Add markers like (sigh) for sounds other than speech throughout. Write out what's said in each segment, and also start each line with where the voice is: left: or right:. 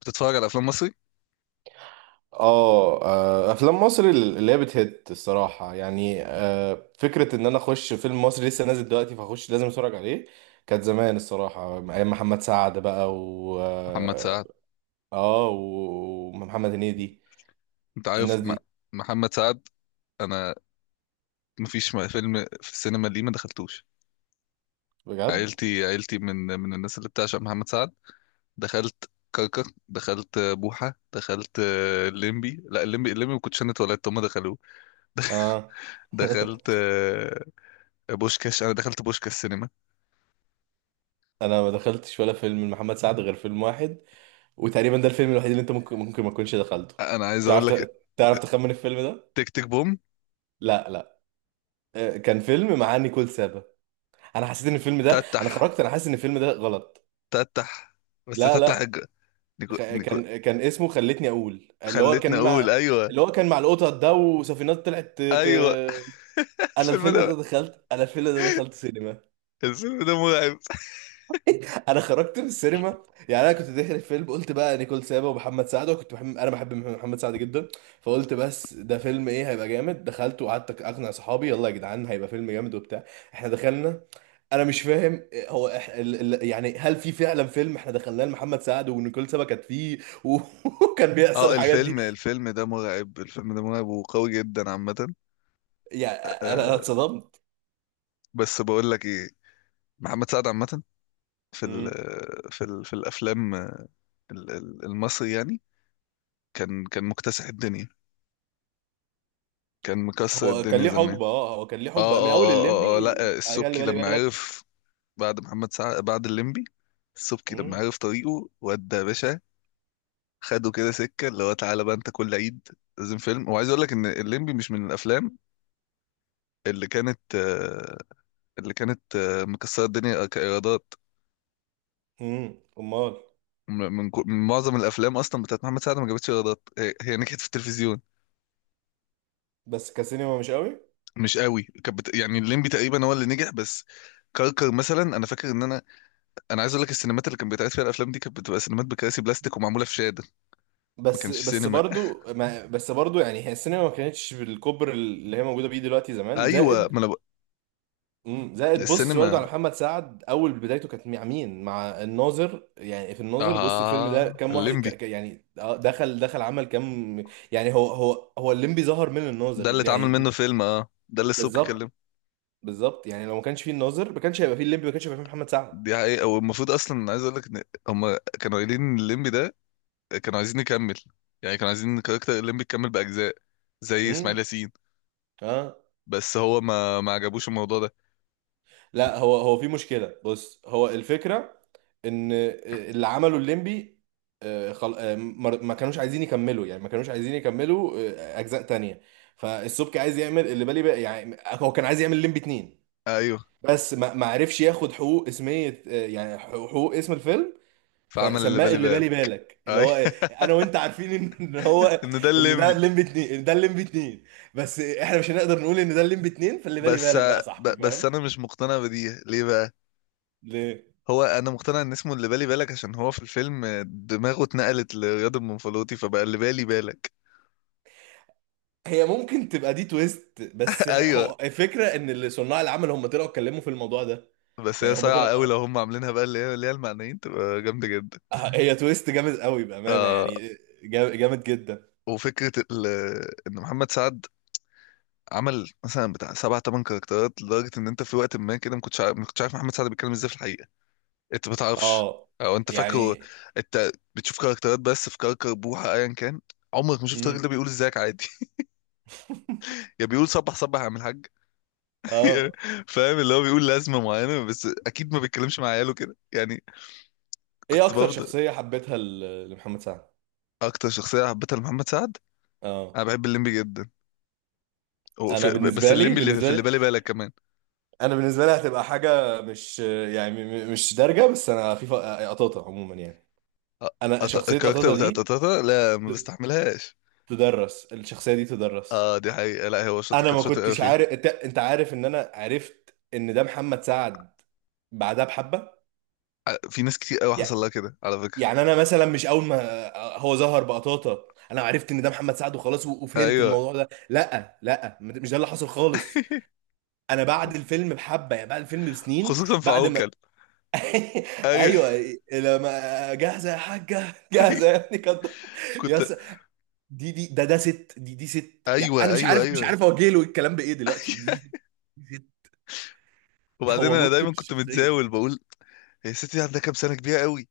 left: بتتفرج على افلام مصري؟
right: افلام مصر اللي هي بتهت الصراحه يعني، فكره ان انا اخش فيلم مصري لسه نازل دلوقتي فاخش لازم اتفرج عليه. كانت زمان الصراحه ايام محمد سعد بقى، و
left: محمد
right: اه
left: سعد.
right: آه، و- ومحمد هنيدي
left: انت عارف
right: الناس
left: م...
right: دي.
left: محمد سعد. انا مفيش م- فيلم في السينما، ليه ما دخلتوش؟
right: بجد؟
left: عيلتي من الناس اللي بتعشق محمد سعد. دخلت كركر، دخلت بوحة، دخلت الليمبي. لا الليمبي ما كنتش انا اتولدت، هم دخلوه. (laughs)
right: اه. (laughs)
left: دخلت بوشكاش. انا دخلت بوشكاش سينما.
right: انا ما دخلتش ولا فيلم لمحمد سعد غير فيلم واحد، وتقريبا ده الفيلم الوحيد اللي انت ممكن ما تكونش دخلته.
left: انا عايز اقول
right: تعرف
left: لك،
right: تعرف تخمن الفيلم ده؟
left: تك تك بوم.
right: لا لا. كان فيلم مع نيكول سابا. انا حسيت ان الفيلم ده، انا
left: تتح،
right: خرجت، انا حاسس ان الفيلم ده غلط.
left: تتح، بس
right: لا
left: تتح
right: لا.
left: الج-...
right: خ-
left: نيكو... نيكو...
right: كان كان اسمه خلتني اقول، اللي هو
left: خلتني
right: كان
left: اقول،
right: مع،
left: ايوه.
right: اللي هو كان مع القطط ده وسفينات طلعت
left: ايوه (laughs)
right: انا
left: الفيلم
right: الفيلم ده
left: ده.
right: دخلت، انا الفيلم ده دخلت سينما.
left: الفيلم ده مرعب.
right: انا خرجت من السينما. يعني انا كنت داخل الفيلم قلت بقى نيكول سابا ومحمد سعد، وكنت بحب، انا بحب محمد سعد جدا، فقلت بس ده فيلم ايه، هيبقى جامد. دخلت وقعدت اقنع صحابي يلا يا جدعان هيبقى فيلم جامد وبتاع. احنا دخلنا. انا مش فاهم. هو يعني هل في فعلا فيلم احنا دخلناه لمحمد سعد ونيكول سابا كانت فيه؟ و- (laughs) وكان بيحصل
left: اه،
right: الحاجات دي.
left: الفيلم ده مرعب، الفيلم ده مرعب وقوي جدا عامة.
right: يعني أنا
left: آه،
right: اتصدمت.
left: بس بقول لك ايه، محمد سعد عامة في ال
right: مم.
left: في الافلام المصري يعني كان مكتسح الدنيا، كان مكسر
right: هو كان
left: الدنيا
right: ليه
left: زمان.
right: حقبه، اه هو كان ليه
left: اه
right: حقبه من اول
left: اه اه اه, آه
right: الليمبي
left: لا آه،
right: على اللي
left: السبكي
right: بالي
left: لما
right: بالك.
left: عرف، بعد محمد سعد بعد الليمبي، السبكي لما
right: مم.
left: عرف طريقه ودى يا باشا، خده كده سكة اللي هو تعالى بقى انت كل عيد لازم فيلم. وعايز اقول لك ان الليمبي مش من الافلام اللي كانت آه، اللي كانت مكسرة الدنيا كإيرادات.
right: مم. امال.
left: م- من, كو- من معظم الأفلام أصلا بتاعت محمد سعد ما جابتش إيرادات. هي نجحت في التلفزيون،
right: بس كسينما مش قوي.
left: مش قوي. كانت بت... يعني الليمبي تقريبا هو اللي نجح بس. كركر مثلا، انا فاكر ان انا انا عايز اقول لك السينمات اللي كانت بيتعرض فيها الافلام دي كانت بتبقى سينمات بكراسي بلاستيك ومعموله في شاده، ما
right: بس
left: كانش
right: بس
left: سينما.
right: برضو، ما بس برضو، يعني هي السينما ما كانتش بالكبر اللي هي موجوده بيه دلوقتي زمان.
left: ايوه
right: زائد،
left: ما انا ب...
right: مم، زائد بص برضو،
left: السينما،
right: على محمد سعد اول بدايته كانت مع مين؟ مع الناظر. يعني في الناظر بص، الفيلم ده
left: اه
right: كام واحد
left: الليمبي
right: يعني، دخل عمل كام. يعني هو الليمبي ظهر من
left: ده اللي
right: الناظر
left: اتعمل
right: يعني.
left: منه فيلم، اه ده اللي السبكي
right: بالظبط.
left: كلمه.
right: بالظبط، يعني لو ما كانش فيه الناظر ما كانش هيبقى فيه الليمبي، ما كانش هيبقى فيه محمد سعد.
left: دي حقيقة. والمفروض اصلا عايز اقول لك ان هم كانوا قايلين إن الليمبي ده كانوا عايزين نكمل. يعني كانوا عايزين كاركتر الليمبي يكمل باجزاء زي اسماعيل
right: امم.
left: ياسين.
right: اه.
left: بس هو ما عجبوش الموضوع ده.
right: لا هو، هو في مشكله بص، هو الفكره ان اللي عمله الليمبي، آه، خل... آه، ما كانوش عايزين يكملوا، يعني ما كانوش عايزين يكملوا اجزاء تانية. فالسبكي عايز يعمل اللي بالي بقى، يعني هو كان عايز يعمل الليمبي اتنين،
left: ايوه
right: بس ما عرفش ياخد حقوق اسمية، يعني حقوق اسم الفيلم.
left: فعمل اللي
right: فسماه
left: بالي
right: اللي بالي
left: بالك.
right: بالك، اللي
left: ايوه
right: هو انا وانت عارفين إن
left: (laughs)
right: هو،
left: ان ده
right: ان ده
left: الليمبي.
right: الليمبي اتنين، إن ده الليمبي اتنين، بس احنا مش هنقدر نقول ان ده الليمبي اتنين، فاللي بالي
left: بس
right: بالك بقى يا
left: ب-
right: صاحبي،
left: بس
right: فاهم؟
left: انا مش مقتنع بدي، ليه بقى؟
right: ليه؟
left: هو انا مقتنع ان اسمه اللي بالي بالك عشان هو في الفيلم دماغه اتنقلت لرياض المنفلوطي فبقى اللي بالي بالك.
right: هي ممكن تبقى دي تويست، بس
left: (laughs) ايوه.
right: هو الفكره ان اللي صناع العمل هم طلعوا اتكلموا في الموضوع ده.
left: بس هي
right: يعني هم
left: صايعه
right: طلعوا،
left: قوي لو هم عاملينها، بقى اللي هي المعنيين، تبقى جامده جدا.
right: هي تويست جامد قوي بامانه
left: آه،
right: يعني. جامد جدا.
left: وفكره ال- ان محمد سعد عمل مثلا بتاع سبع تمن كاركترات لدرجه ان انت في وقت ما كده ما كنتش عارف محمد سعد بيتكلم ازاي في الحقيقه. انت ما تعرفش
right: اه.
left: او انت فاكره
right: يعني.
left: انت بتشوف كاركترات بس. في كركر بوحه ايا كان عمرك ما شفت
right: امم.
left: الراجل ده بيقول ازيك عادي. (laughs) يا بيقول صبح صبح يا عم الحاج. (laughs)
right: اه.
left: فاهم؟ اللي هو بيقول لازمه معينه بس اكيد ما بيتكلمش مع عياله كده يعني.
right: ايه
left: كنت
right: اكتر
left: بفضل
right: شخصيه حبيتها ل- لمحمد سعد؟
left: اكتر شخصيه حبيتها لمحمد سعد،
right: اه.
left: انا بحب الليمبي جدا.
right: انا
left: وفي- بس
right: بالنسبه لي،
left: الليمبي اللي في
right: بالنسبه
left: اللي
right: لي
left: بالي بالك كمان.
right: انا بالنسبه لي هتبقى حاجه مش يعني مش دارجه، بس انا في قطاطه عموما يعني.
left: أ-
right: انا
left: أط-
right: شخصيه
left: الكاركتر
right: قطاطه
left: بتاع
right: دي،
left: تاتاتا، لا ما
right: ت-
left: بستحملهاش.
right: تدرس الشخصيه دي تدرس.
left: اه دي حقيقة. لا هو شاطر،
right: انا
left: كان
right: ما
left: شاطر قوي
right: كنتش
left: فيه.
right: عارف، أنت عارف ان انا عرفت ان ده محمد سعد بعدها بحبه.
left: ع- في ناس كتير قوي حصل
right: يع-
left: لها كده على فكرة.
right: يعني انا مثلا مش اول ما هو ظهر بقطاطا انا عرفت ان ده محمد سعد وخلاص، وفهمت
left: ايوه
right: الموضوع ده، لا لا مش ده اللي حصل خالص.
left: (laughs)
right: انا بعد الفيلم بحبه، يعني بعد الفيلم بسنين.
left: خصوصا في
right: بعد ما.
left: عوكل.
right: (laughs)
left: ايوه
right: ايوه. لما جاهزه يا حاجه
left: (laughs) ايوه
right: جاهزه يا ابني كده. يا
left: كنت
right: س- دي دي ده ده ست، دي ست، يعني انا
left: ايوه
right: مش
left: ايوه
right: عارف، مش
left: ايوه
right: عارف اوجه له الكلام بايه دلوقتي،
left: (laughs)
right: دي ست.
left: وبعدين
right: هو
left: انا
right: متقن
left: دايما كنت
right: الشخصيه.
left: متزاول بقول هي الست دي عندها كام سنة كبيرة قوي،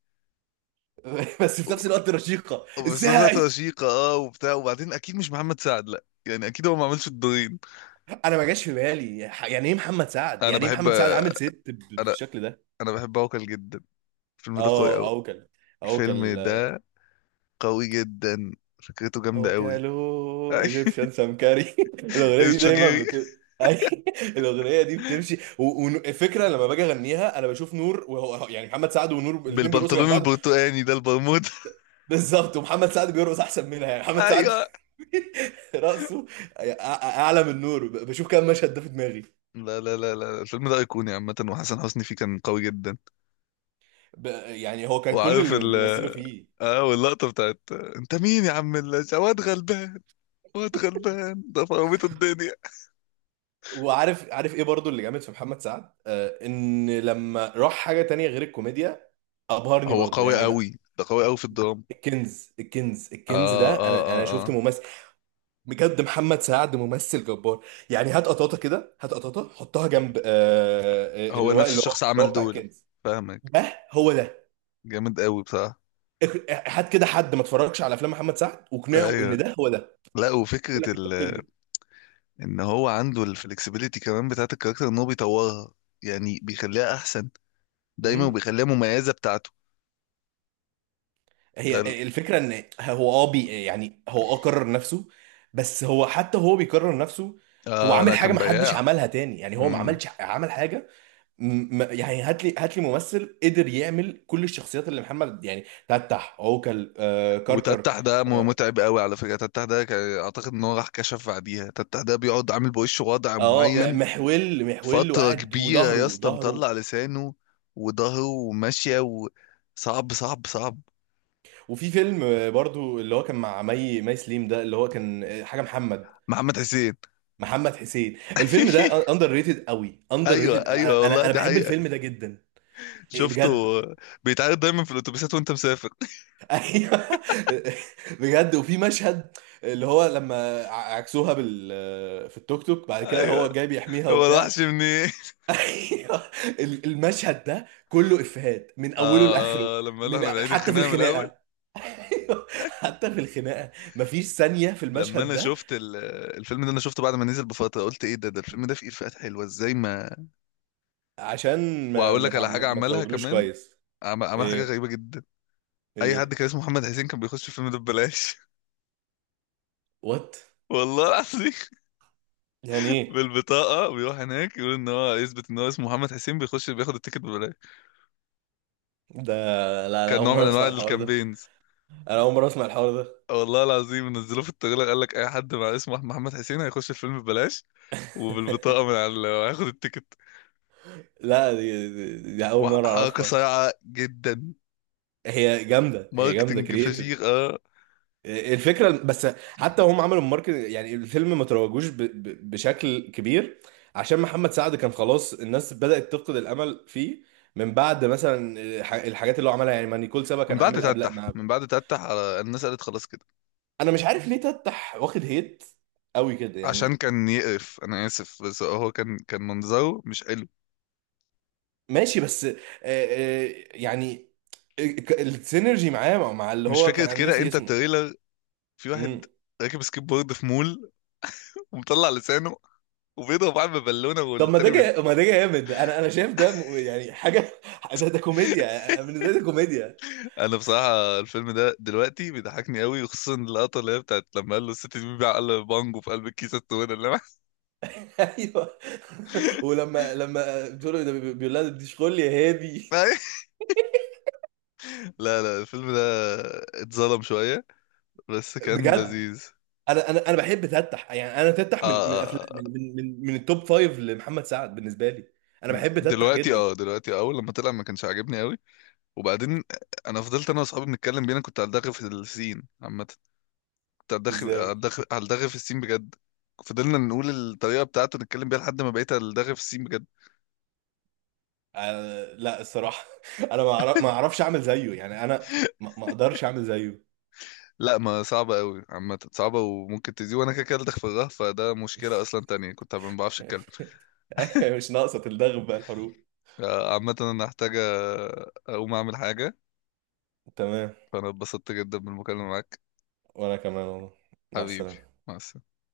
right: (laughs) بس في نفس الوقت رشيقه
left: بس في نفس الوقت
right: ازاي.
left: رشيقة، اه وبتاع. وبعدين اكيد مش محمد سعد، لا يعني اكيد هو ما عملش الدورين.
right: انا ما جاش في بالي يعني ايه محمد سعد،
left: انا
right: يعني ايه
left: بحب،
right: محمد سعد عامل ست
left: انا
right: بالشكل ده.
left: انا بحب عوكل جدا. الفيلم ده قوي
right: اه
left: قوي،
right: اوكل.
left: الفيلم
right: اوكل.
left: ده قوي جدا، فكرته جامدة قوي.
right: اوكلو ايجيبشن سمكري. (laughs)
left: (laughs)
right: الاغنيه دي دايما
left: الشوجيري
right: (laughs) الاغنيه دي بتمشي، وفكره لما باجي اغنيها انا بشوف نور وهو، يعني محمد سعد ونور الاثنين بيرقصوا جنب
left: بالبنطلون
right: بعض.
left: البرتقاني ده البرمودا.
right: بالظبط، ومحمد سعد بيرقص احسن منها، يعني
left: (laughs)
right: محمد سعد
left: ايوه.
right: (laughs) رقصه أع- اعلى من نور بشوف كام مشهد ده في دماغي.
left: لا لا لا لا، الفيلم ده ايقوني عامة، وحسن حسني فيه كان قوي جدا.
right: ب... يعني هو كان كل
left: وعارف
right: اللي
left: ال،
right: بيمثله فيه.
left: اه واللقطة بتاعت انت مين يا عم اللاش، واد غلبان. واد غلبان ده فرميت الدنيا.
right: وعارف، عارف ايه برضو اللي جامد في محمد سعد؟ آه، ان لما راح حاجة تانية غير الكوميديا ابهرني
left: هو
right: برضو،
left: قوي
right: يعني ما...
left: قوي، ده قوي قوي في الدراما.
right: الكنز، الكنز
left: اه
right: الكنز ده،
left: اه
right: انا
left: اه
right: انا شفت
left: اه،
right: ممثل بجد، محمد سعد ممثل جبار. يعني هات قطاطة كده، هات قطاطة حطها جنب، آه آه،
left: هو
right: اللي هو
left: نفس
right: اللي هو
left: الشخص
right: اللي هو
left: عمل
right: بتاع
left: دول.
right: الكنز.
left: فاهمك،
right: ده هو ده.
left: جامد قوي بصراحة.
right: اخ- هات كده حد ما اتفرجش على افلام محمد سعد واقنعه
left: ايوه،
right: ان ده هو ده،
left: لا وفكرة
right: يقول لك انت
left: ال،
right: بتكذب.
left: ان هو عنده الفلكسبيليتي كمان بتاعت الكاركتر، ان هو بيطورها يعني بيخليها احسن دايما،
right: مم.
left: وبيخليها مميزه بتاعته. ده ال...
right: هي الفكرة ان هو اه بي، يعني هو اه كرر نفسه، بس هو حتى هو بيكرر نفسه. هو
left: آه
right: عامل
left: لا
right: حاجة
left: كان
right: ما حدش
left: بياع.
right: عملها تاني، يعني هو ما
left: امم.
right: عملش، عمل حاجة يعني هات لي، هات لي ممثل قدر يعمل كل الشخصيات اللي محمد، يعني تتح، عوكل، آه كركر.
left: وتتح ده م-
right: اه.
left: متعب قوي على فكره. تتح ده كان- اعتقد ان هو راح كشف بعديها. تتح ده بيقعد عامل بوشه وضع
right: آه، م-
left: معين
right: محول محول
left: فتره
right: وقاعد،
left: كبيره يا
right: وظهره
left: اسطى،
right: ظهره
left: مطلع لسانه وظهره وماشيه، وصعب صعب.
right: وفي فيلم برضو اللي هو كان مع مي سليم ده، اللي هو كان حاجة محمد،
left: محمد حسين.
right: محمد حسين. الفيلم ده
left: (laughs)
right: اندر ريتد قوي، اندر
left: ايوه
right: ريتد، انا
left: ايوه، والله
right: انا أنا
left: دي
right: بحب
left: حقيقه.
right: الفيلم ده جدا. إيه
left: شفته
right: بجد؟
left: بيتعرض دايما في الاتوبيسات وانت مسافر.
right: (laughs) ايوه بجد. وفي مشهد اللي هو لما عكسوها بال، في التوك توك
left: (laughs)
right: بعد كده
left: ايوه
right: هو جاي بيحميها
left: هو
right: وبتاع.
left: الوحش منين. (laughs)
right: (laughs) ايوه. المشهد ده كله افيهات من اوله لاخره.
left: آه, اه، لما قالوا
right: من
left: احنا بنعيد
right: حتى في
left: الخناقه من الاول.
right: الخناقه. أيوة، حتى في الخناقه مفيش ثانيه في
left: لما
right: المشهد
left: انا
right: ده.
left: شفت ال- الفيلم ده، انا شفته بعد ما نزل بفتره، قلت ايه ده، ده الفيلم ده فيه افيهات حلوه ازاي. ما
right: عشان
left: واقول لك على حاجه
right: ما
left: عملها
right: تروجلوش
left: كمان،
right: كويس.
left: عمل, عمل حاجه
right: ايه؟
left: غريبه جدا. اي حد
right: ايه؟
left: كان اسمه محمد حسين كان بيخش الفيلم ده ببلاش.
right: وات؟
left: (laughs) والله العظيم.
right: يعني ايه
left: بالبطاقه، بيروح هناك يقول ان هو يثبت ان هو اسمه محمد حسين، بيخش بياخد التيكت ببلاش.
right: ده؟ لا، انا
left: كان
right: اول
left: نوع من
right: مره
left: انواع
right: اسمع الحوار ده.
left: الكامبينز.
right: انا اول مره اسمع الحوار ده.
left: والله العظيم نزلوه في التغيير قال لك اي حد مع اسمه محمد حسين هيخش الفيلم ببلاش، وبالبطاقه
right: (laughs)
left: من على هياخد التيكت.
right: لا دي اول مره
left: وحركه
right: اعرفها.
left: صايعه جدا،
right: هي جامده
left: ماركتنج فشيخ
right: كرييتيف.
left: اه.
right: الفكره بس حتى هم عملوا الماركت، يعني الفيلم ما تروجوش بشكل كبير، عشان محمد سعد كان خلاص الناس بدات تفقد الامل فيه من بعد مثلا الحاجات اللي هو عملها، يعني ما نيكول سابا
left: من
right: كان
left: بعد
right: عامل قبل
left: تفتح،
right: مع.
left: من بعد تفتح على الناس قالت خلاص كده.
right: انا مش عارف ليه تفتح واخد هيت قوي كده
left: عشان
right: يعني.
left: كان يقرف، انا اسف بس هو كان منظره مش حلو.
right: ماشي بس، يعني، السينرجي معاه، مع مع اللي
left: مش
right: هو كان،
left: فكره
right: انا
left: كده
right: ناسي
left: انت
right: اسمه.
left: التريلر، في
right: مم.
left: واحد راكب سكيب بورد في مول ومطلع لسانه وبيضرب واحد ببالونه
right: طب ما
left: والتاني
right: ده
left: بيض...
right: ما ده جامد، انا شايف ده يعني حاجه، (laughs) ده ده
left: (laughs)
right: كوميديا، بالنسبه لي ده كوميديا.
left: انا بصراحه الفيلم ده دلوقتي بيضحكني قوي، وخصوصا اللقطه اللي هي بتاعت لما قال له الست دي بيبيع، قال بانجو في قلب الكيسه السوداء اللي معاه.
right: (laughs) ايوه. (laughs) ولما، لما بتقول له ده بيقول لها دي شغل يا هادي.
left: (laughs) لا لا، الفيلم ده اتظلم شويه، بس كان
right: بجد؟
left: لذيذ.
right: انا بحب تتح، يعني انا تتح
left: اه
right: من من
left: آه،
right: افلام
left: آه.
right: من التوب فايف لمحمد سعد بالنسبه لي. انا بحب تتح
left: دلوقتي،
right: جدا.
left: اه دلوقتي اول لما طلع ما كانش عاجبني قوي، وبعدين انا فضلت انا واصحابي بنتكلم بينا، كنت هلدغ في السين عامه. كنت هلدغ،
right: ازاي؟
left: هلدغ في السين بجد. فضلنا نقول الطريقه بتاعته نتكلم بيها لحد ما بقيت هلدغ في السين بجد.
right: أنا لا الصراحة، (laughs) أنا ما أعرفش أعمل زيه، يعني أنا ما أقدرش أعمل زيه.
left: لا، ما صعبه قوي عامه، صعبه وممكن تزيد، وانا كده كده هلدغ في الغه، فده مشكله اصلا تانية، كنت ما بعرفش اتكلم.
right: (laughs) مش ناقصة تلدغ بقى الحروب.
left: آه، عامه انا هحتاج آه، اقوم اعمل حاجه.
right: تمام.
left: فانا اتبسطت جدا بالمكالمه معاك.
right: وأنا كمان والله. مع
left: حبيبي،
right: السلامة.
left: مع السلامه.